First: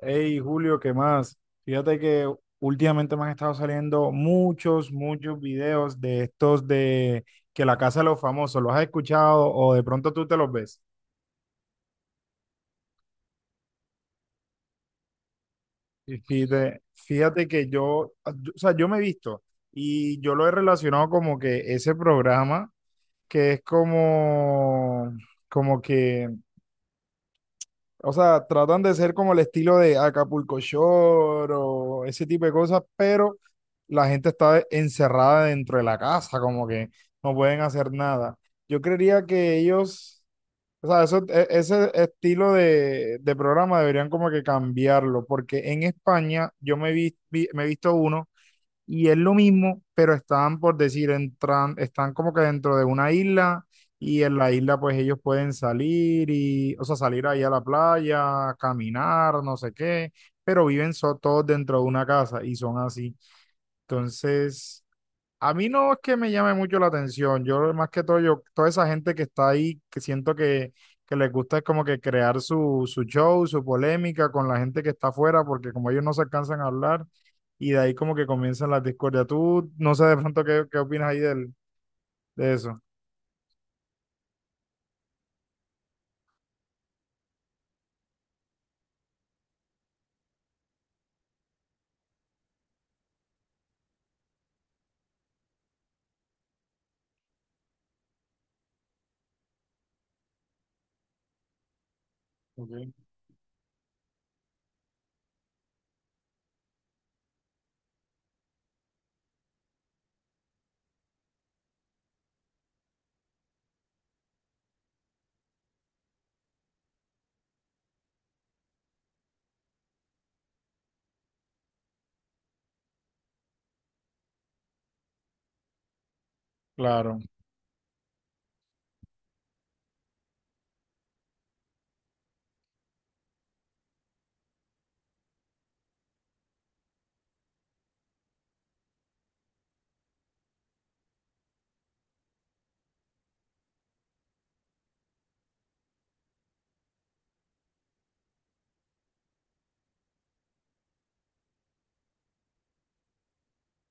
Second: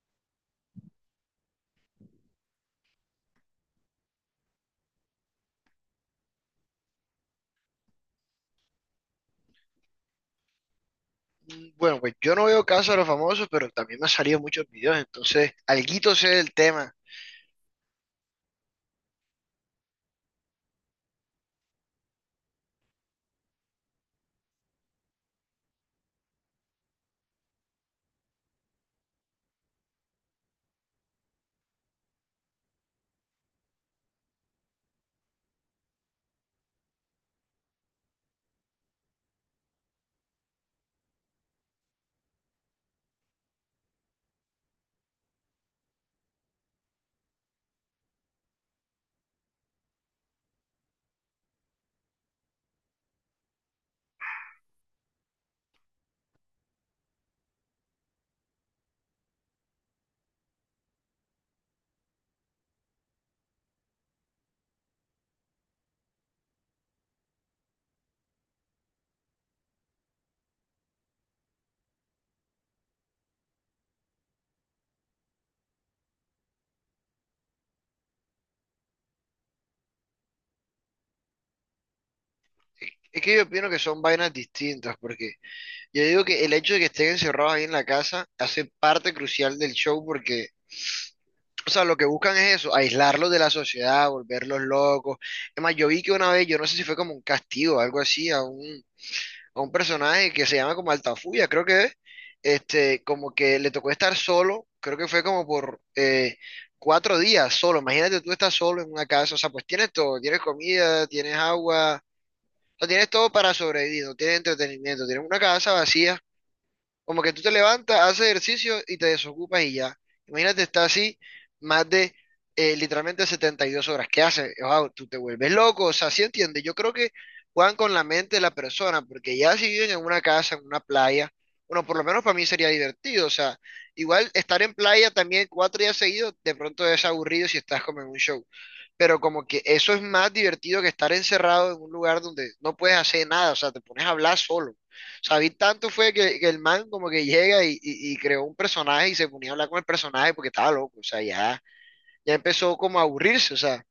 Hey, Julio, ¿qué más? Fíjate que últimamente me han estado saliendo muchos videos de estos de que la casa de los famosos, ¿los has escuchado o de pronto tú te los ves? Bueno, pues yo no veo Casa de los Famosos, pero también me han salido muchos videos, entonces alguito Y sé del Fíjate, tema. fíjate que o sea, yo me he visto y yo lo he relacionado como que ese programa que es como, como que. O sea, tratan de ser como el estilo de Acapulco Shore o ese tipo de cosas, pero la gente está encerrada dentro de la casa, como que no pueden hacer nada. Yo creería que ellos, o sea, ese estilo de programa deberían como que cambiarlo, porque en España yo me he visto uno y es lo mismo, pero están, por decir, entran, están como que dentro de una isla y en la isla pues ellos pueden salir y, o sea, salir ahí a la playa, caminar, no sé qué, pero todos dentro de una casa y son así. Entonces, a mí no es que me llame mucho la atención. Yo, más que todo, yo, toda esa gente que está ahí, que siento que les gusta es como que crear su, su show, su polémica con la gente que está afuera, porque como ellos no se alcanzan a hablar, y de ahí como que comienzan las discordias. Tú, no sé de pronto qué opinas ahí del, de eso. Es que yo opino que son vainas distintas, porque yo digo que el hecho de que estén encerrados ahí en la casa hace parte crucial del show, porque, o sea, lo que buscan es eso, aislarlos de la sociedad, volverlos locos. Es más, yo vi que una vez, yo no sé si fue como un castigo, algo así, a un personaje que se llama como Altafulla, creo que es, Ok. este, como que le tocó estar solo, creo que fue como por 4 días solo, imagínate tú estás solo en una casa, o sea, pues tienes todo, tienes comida, tienes agua, o sea, tienes todo para sobrevivir, no tienes entretenimiento, tienes una casa vacía como que tú te levantas, haces ejercicio y te desocupas y ya. Imagínate, estar así más de literalmente 72 horas. ¿Qué haces? Wow, tú te vuelves loco. O sea, ¿sí entiende? Yo creo que Claro, juegan con la mente de la persona, porque ya si viven en una casa, en una playa, bueno, por lo menos para mí sería divertido. O sea, igual estar en playa también 4 días seguidos, de pronto es aburrido si estás como en un show. Pero como que eso es más divertido que estar encerrado en un lugar donde no puedes hacer nada. O sea, te pones a hablar solo. David tanto fue que el man como que llega y creó un personaje y se ponía a hablar con el personaje porque estaba loco, o sea, ya, ya empezó como a aburrirse, o sea,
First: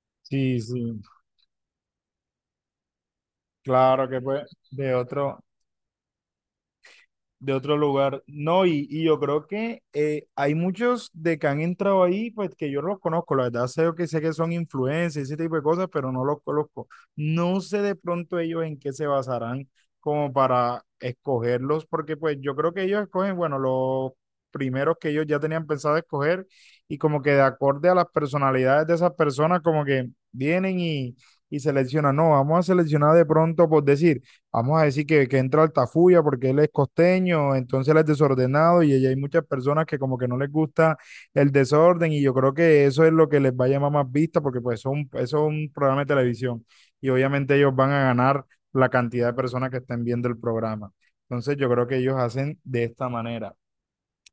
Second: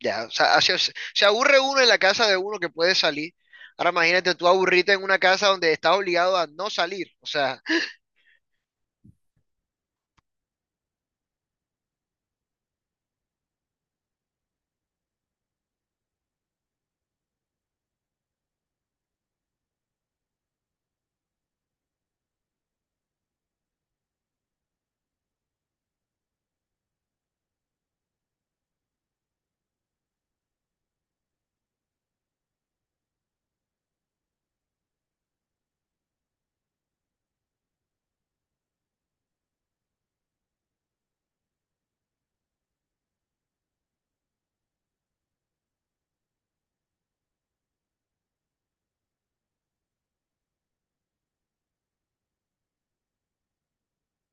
ya, o sí, sea, sí. se aburre uno en la casa de uno que puede salir. Ahora Claro que imagínate pues tú aburrirte de en una otro. casa donde estás obligado a no salir, o De sea, otro lugar. No, y yo creo que hay muchos de que han entrado ahí, pues que yo no los conozco, la verdad sé que son influencers, ese tipo de cosas, pero no los conozco. No sé de pronto ellos en qué se basarán como para escogerlos, porque pues yo creo que ellos escogen, bueno, los primeros que ellos ya tenían pensado escoger y como que de acorde a las personalidades de esas personas, como que vienen y seleccionan, no, vamos a seleccionar de pronto, por decir, vamos a decir que entra Altafulla porque él es costeño, entonces él es desordenado y ahí hay muchas personas que como que no les gusta el desorden y yo creo que eso es lo que les va a llamar más vista porque pues son, eso es un programa de televisión y obviamente ellos van a ganar la cantidad de personas que estén viendo el programa. Entonces yo creo que ellos hacen de esta manera.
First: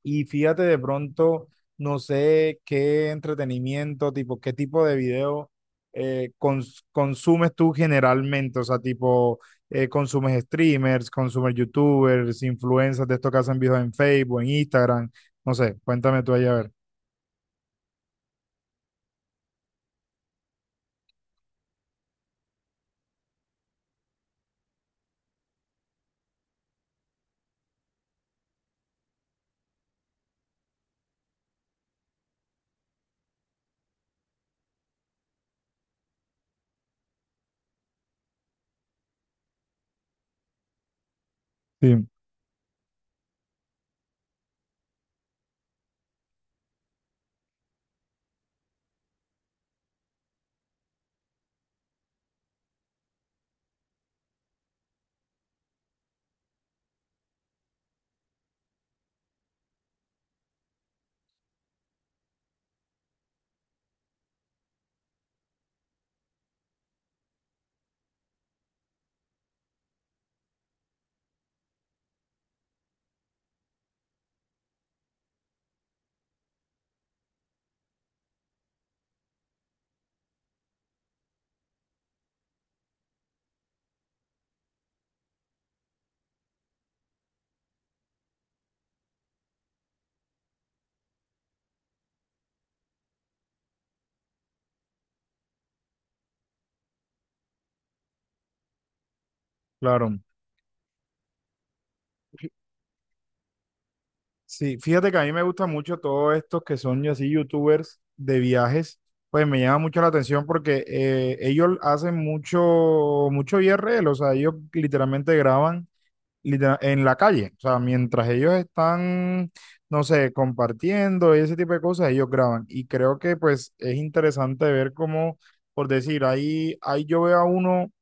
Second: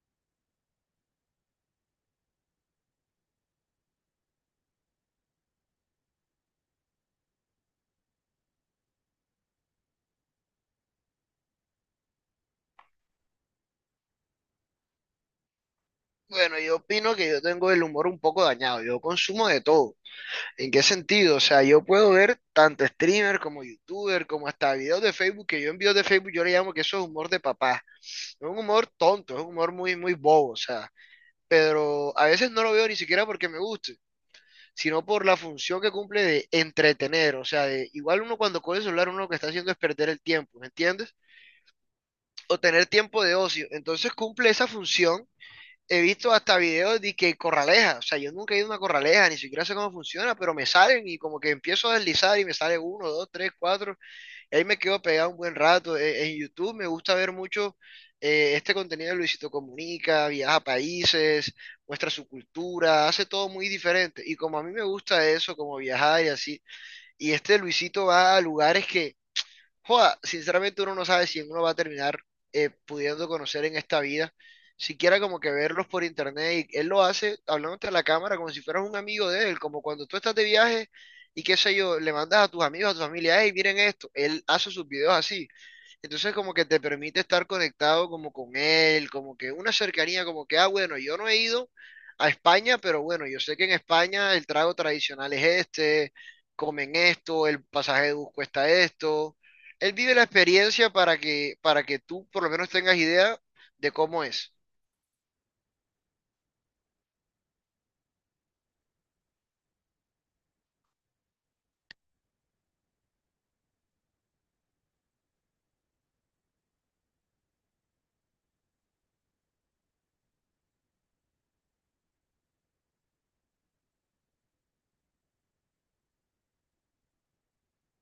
Y fíjate de pronto, no sé qué entretenimiento, tipo, qué tipo de video consumes tú generalmente, o sea, tipo, consumes streamers, consumes youtubers, influencers de estos que hacen videos en Facebook, en Instagram, no sé, cuéntame tú ahí a bueno, ver. yo opino que yo tengo el humor un poco dañado, yo consumo de todo. ¿En qué sentido? O sea, yo puedo ver tanto streamer como youtuber, como hasta videos de Facebook, que yo en videos de Facebook yo le llamo que eso es humor de papá. Es un humor tonto, es un humor muy, muy bobo, o sea, pero a veces no lo veo ni siquiera porque me guste, sino por la función que cumple de entretener, o sea, de, igual uno cuando coge el celular, uno lo que está haciendo es perder el tiempo, ¿me entiendes? Sí, O tener tiempo de ocio, entonces cumple esa función he visto hasta videos de que corraleja, o sea, yo nunca he ido a una corraleja, ni siquiera sé cómo funciona, pero me salen y como que empiezo a deslizar y me sale uno, dos, tres, cuatro, y ahí me quedo pegado un buen rato. En YouTube me gusta ver mucho este contenido de Luisito Comunica, viaja a países, muestra su cultura, hace todo muy diferente. Y como a mí me gusta eso, como viajar y así, y este Luisito va a lugares que joda, sinceramente uno no sabe si uno va a terminar pudiendo conocer en esta vida, siquiera como que verlos por internet, y él lo hace hablándote a la cámara como si fueras un amigo de él, como cuando tú estás de viaje y qué sé yo, le mandas a tus amigos, a tu familia, hey, miren esto, él hace sus videos así, entonces como que te permite estar conectado como con él, como que una cercanía, como que, ah, bueno, yo no he ido a España, pero bueno, yo sé que en España el trago tradicional es este, comen esto, el pasaje de bus cuesta esto. Él vive claro. la experiencia para que tú por lo menos tengas idea de cómo es. Sí, fíjate que a mí me gusta mucho todos estos que son así youtubers de viajes, pues me llama mucho la atención porque ellos hacen mucho IRL, o sea, ellos literalmente graban en la calle. O sea, mientras ellos están, no sé, compartiendo y ese tipo de cosas, ellos graban. Y creo que pues es interesante ver cómo, por decir, ahí yo veo a uno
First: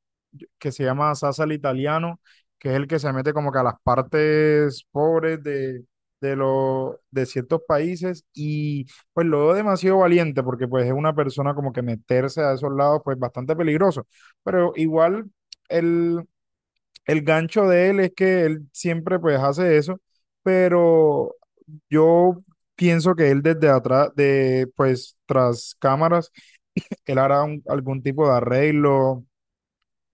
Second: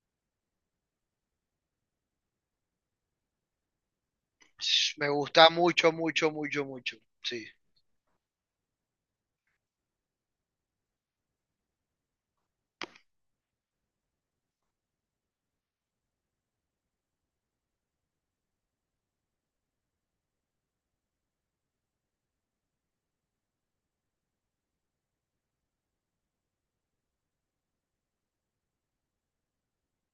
que se llama Sasa el Italiano, que es el que se mete como que a las partes Me pobres gusta de, mucho, mucho, mucho, mucho. De Sí. ciertos países y pues lo veo demasiado valiente porque pues es una persona como que meterse a esos lados pues bastante peligroso, pero igual... El gancho de él es que él siempre pues hace eso, pero yo pienso que él desde atrás, de pues tras cámaras, él algún tipo de arreglo,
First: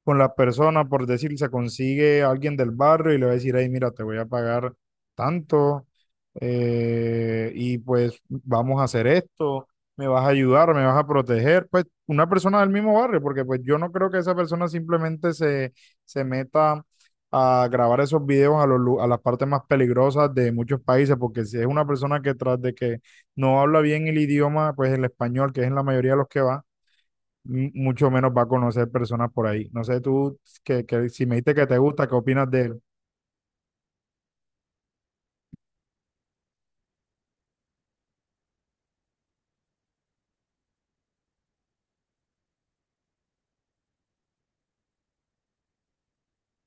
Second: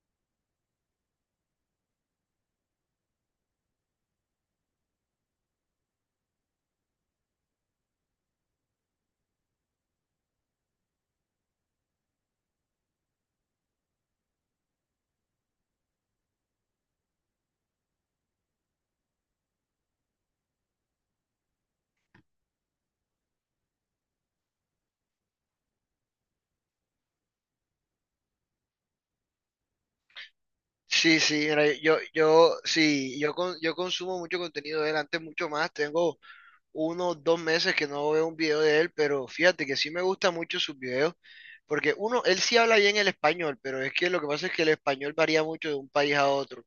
con la persona, por decir, se consigue a alguien del barrio y le va a decir, hey, mira, te voy a pagar tanto y pues vamos a hacer esto, me vas a ayudar, me vas a proteger, pues una persona del mismo barrio, porque pues yo no creo que esa persona simplemente se, se meta a grabar esos videos a, a las partes más peligrosas de muchos países, porque si es una persona que tras de que no habla bien el idioma, pues el español, que es en la mayoría de los que va, mucho menos va a conocer personas por ahí. No sé tú, que Sí, si me sí, dijiste mira, que te gusta, ¿qué opinas de él? sí, yo consumo mucho contenido de él, antes mucho más, tengo uno, o dos meses que no veo un video de él, pero fíjate que sí me gustan mucho sus videos, porque uno, él sí habla bien el español, pero es que lo que pasa es que el español varía mucho de un país a otro.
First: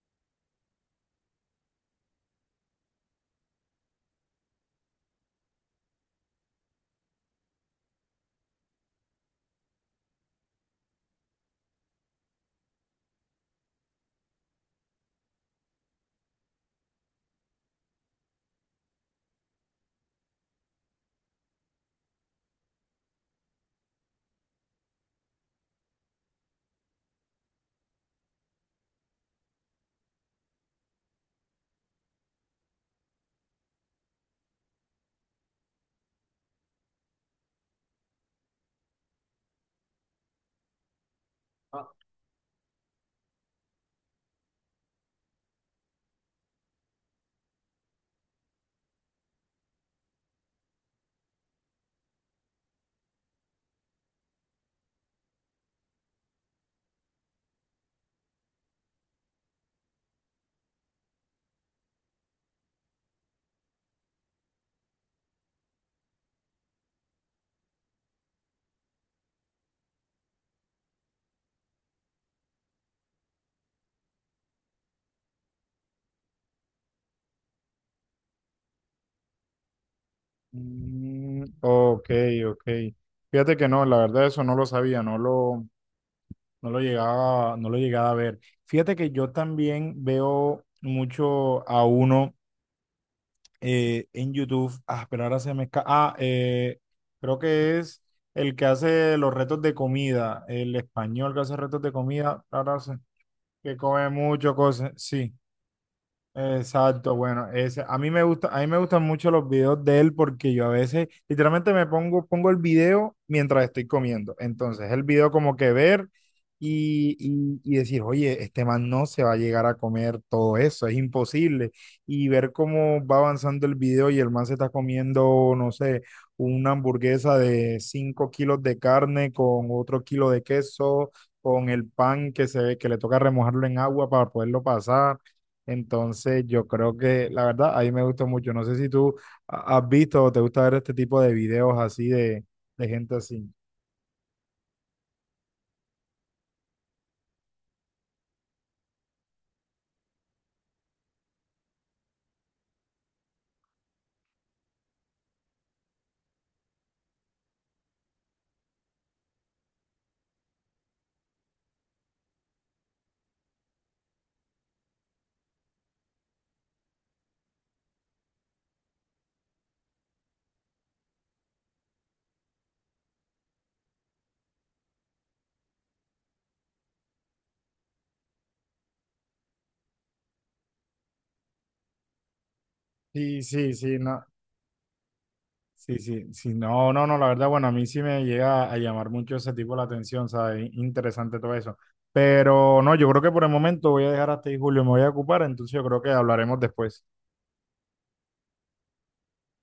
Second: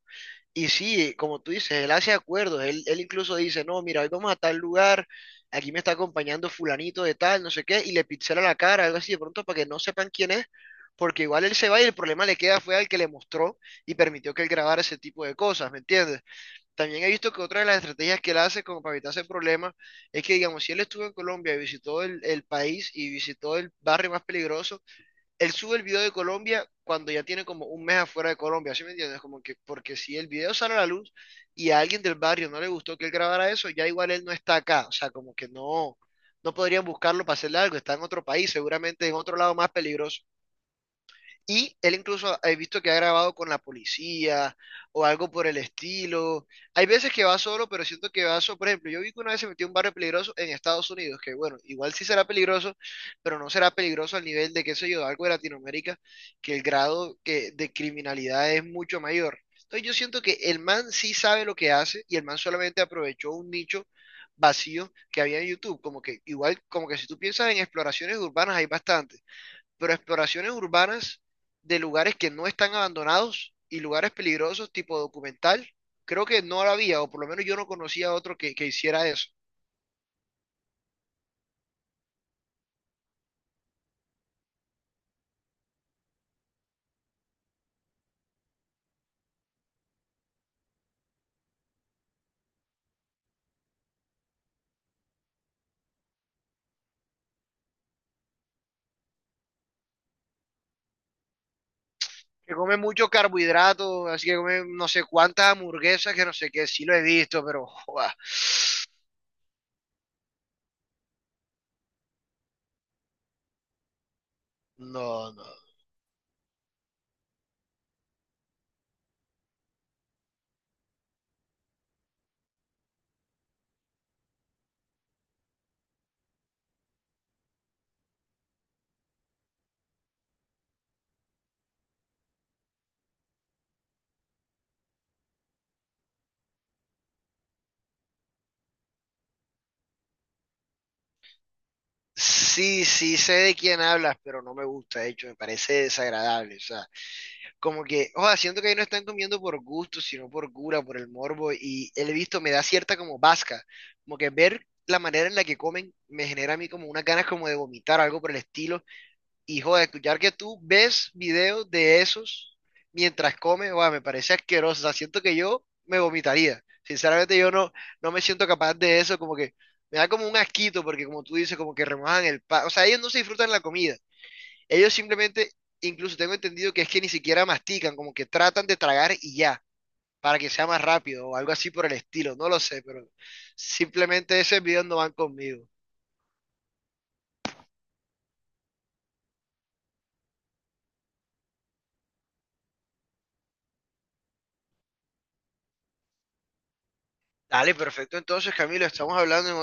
Y sí, como tú dices, él hace acuerdos, él incluso dice, no, mira, hoy vamos a tal lugar, aquí me está acompañando fulanito de tal, no sé qué, y le pixela la cara, algo así de pronto para que no sepan quién es. Porque igual él se va y el problema le queda fue al que le mostró y permitió que él grabara ese tipo de cosas, ¿me entiendes? También he visto que otra de las estrategias que él hace como para evitarse problemas es que, digamos, si él estuvo en Colombia y visitó el país y visitó el barrio más peligroso, él sube el video de Colombia cuando ya tiene como un mes afuera de Colombia, ¿sí me entiendes? Como que, porque si el video sale a la luz y a alguien del barrio no le gustó que él grabara eso, ya igual él no está acá, o sea, como que no, no podrían buscarlo para hacerle algo, está en otro país, seguramente en otro lado más peligroso. Y él incluso he visto que ha grabado con la policía o algo por el estilo. Hay veces que va solo, pero siento que va solo. Por ejemplo, yo vi que una vez se metió en un barrio peligroso en Estados Unidos, que bueno, igual sí será peligroso, pero no será peligroso al nivel de, qué sé yo, de algo de Latinoamérica, que el grado de criminalidad es mucho mayor. Entonces yo siento que el man sí sabe lo que hace y el man solamente aprovechó un nicho vacío que había en YouTube. Como que igual, como que si tú piensas en exploraciones urbanas hay bastante pero exploraciones urbanas de lugares que no están abandonados y lugares peligrosos, tipo documental, creo que no la había, o por lo menos yo no conocía otro que hiciera eso. Mm, ok, ok. Fíjate que no, la verdad eso no lo sabía, no lo llegaba, no lo llegaba a ver. Fíjate que yo también veo mucho a uno en YouTube, ah, pero ahora se me escapa, ah, eh, creo que es el que hace los retos de comida, el español que hace retos de comida, Que come ahora se, mucho que carbohidrato, come así que mucho come no cosas, sé sí. cuántas hamburguesas, que no sé qué, sí lo he Exacto, visto, bueno, pero ese, a mí joa, me gusta, a mí me gustan mucho los videos de él porque yo a veces literalmente pongo el video mientras estoy comiendo. Entonces, el no, video no. como que ver y decir, oye, este man no se va a llegar a comer todo eso, es imposible. Y ver cómo va avanzando el video y el man se está comiendo, no sé, una hamburguesa de 5 kilos de carne con otro kilo de queso, con el pan que se ve que le toca remojarlo en agua para poderlo pasar. Entonces, yo creo que la verdad, a mí me gustó mucho. No sé si tú has visto o te gusta ver este tipo de videos así Sí, de gente sí sé así. de quién hablas, pero no me gusta, de hecho, me parece desagradable, o sea, como que, o sea, siento que ahí no están comiendo por gusto, sino por cura, por el morbo, y el visto me da cierta como vasca, como que ver la manera en la que comen me genera a mí como unas ganas como de vomitar, algo por el estilo, y joder, escuchar que tú ves videos de esos mientras comes, sea, me parece asqueroso, o sea, siento que yo me vomitaría, sinceramente yo no, no me siento capaz de eso, como que me da como un asquito, porque como tú dices, como que remojan el pan, o sea, ellos no se disfrutan la comida ellos simplemente, incluso tengo entendido que es que ni siquiera mastican, como que tratan de tragar y ya, para que sea más rápido o algo así por el estilo, no lo sé, pero Sí, sí, sí, no. simplemente ese video no van conmigo. Sí, sí, sí, no, no, no, la verdad, bueno, a mí sí me llega a llamar mucho ese tipo la atención, ¿sabes? Interesante todo eso. Pero no, yo creo que por el momento voy a dejar hasta ahí, Julio, me voy a ocupar, entonces yo creo que hablaremos después. Dale, perfecto. Entonces, Camilo, estamos hablando en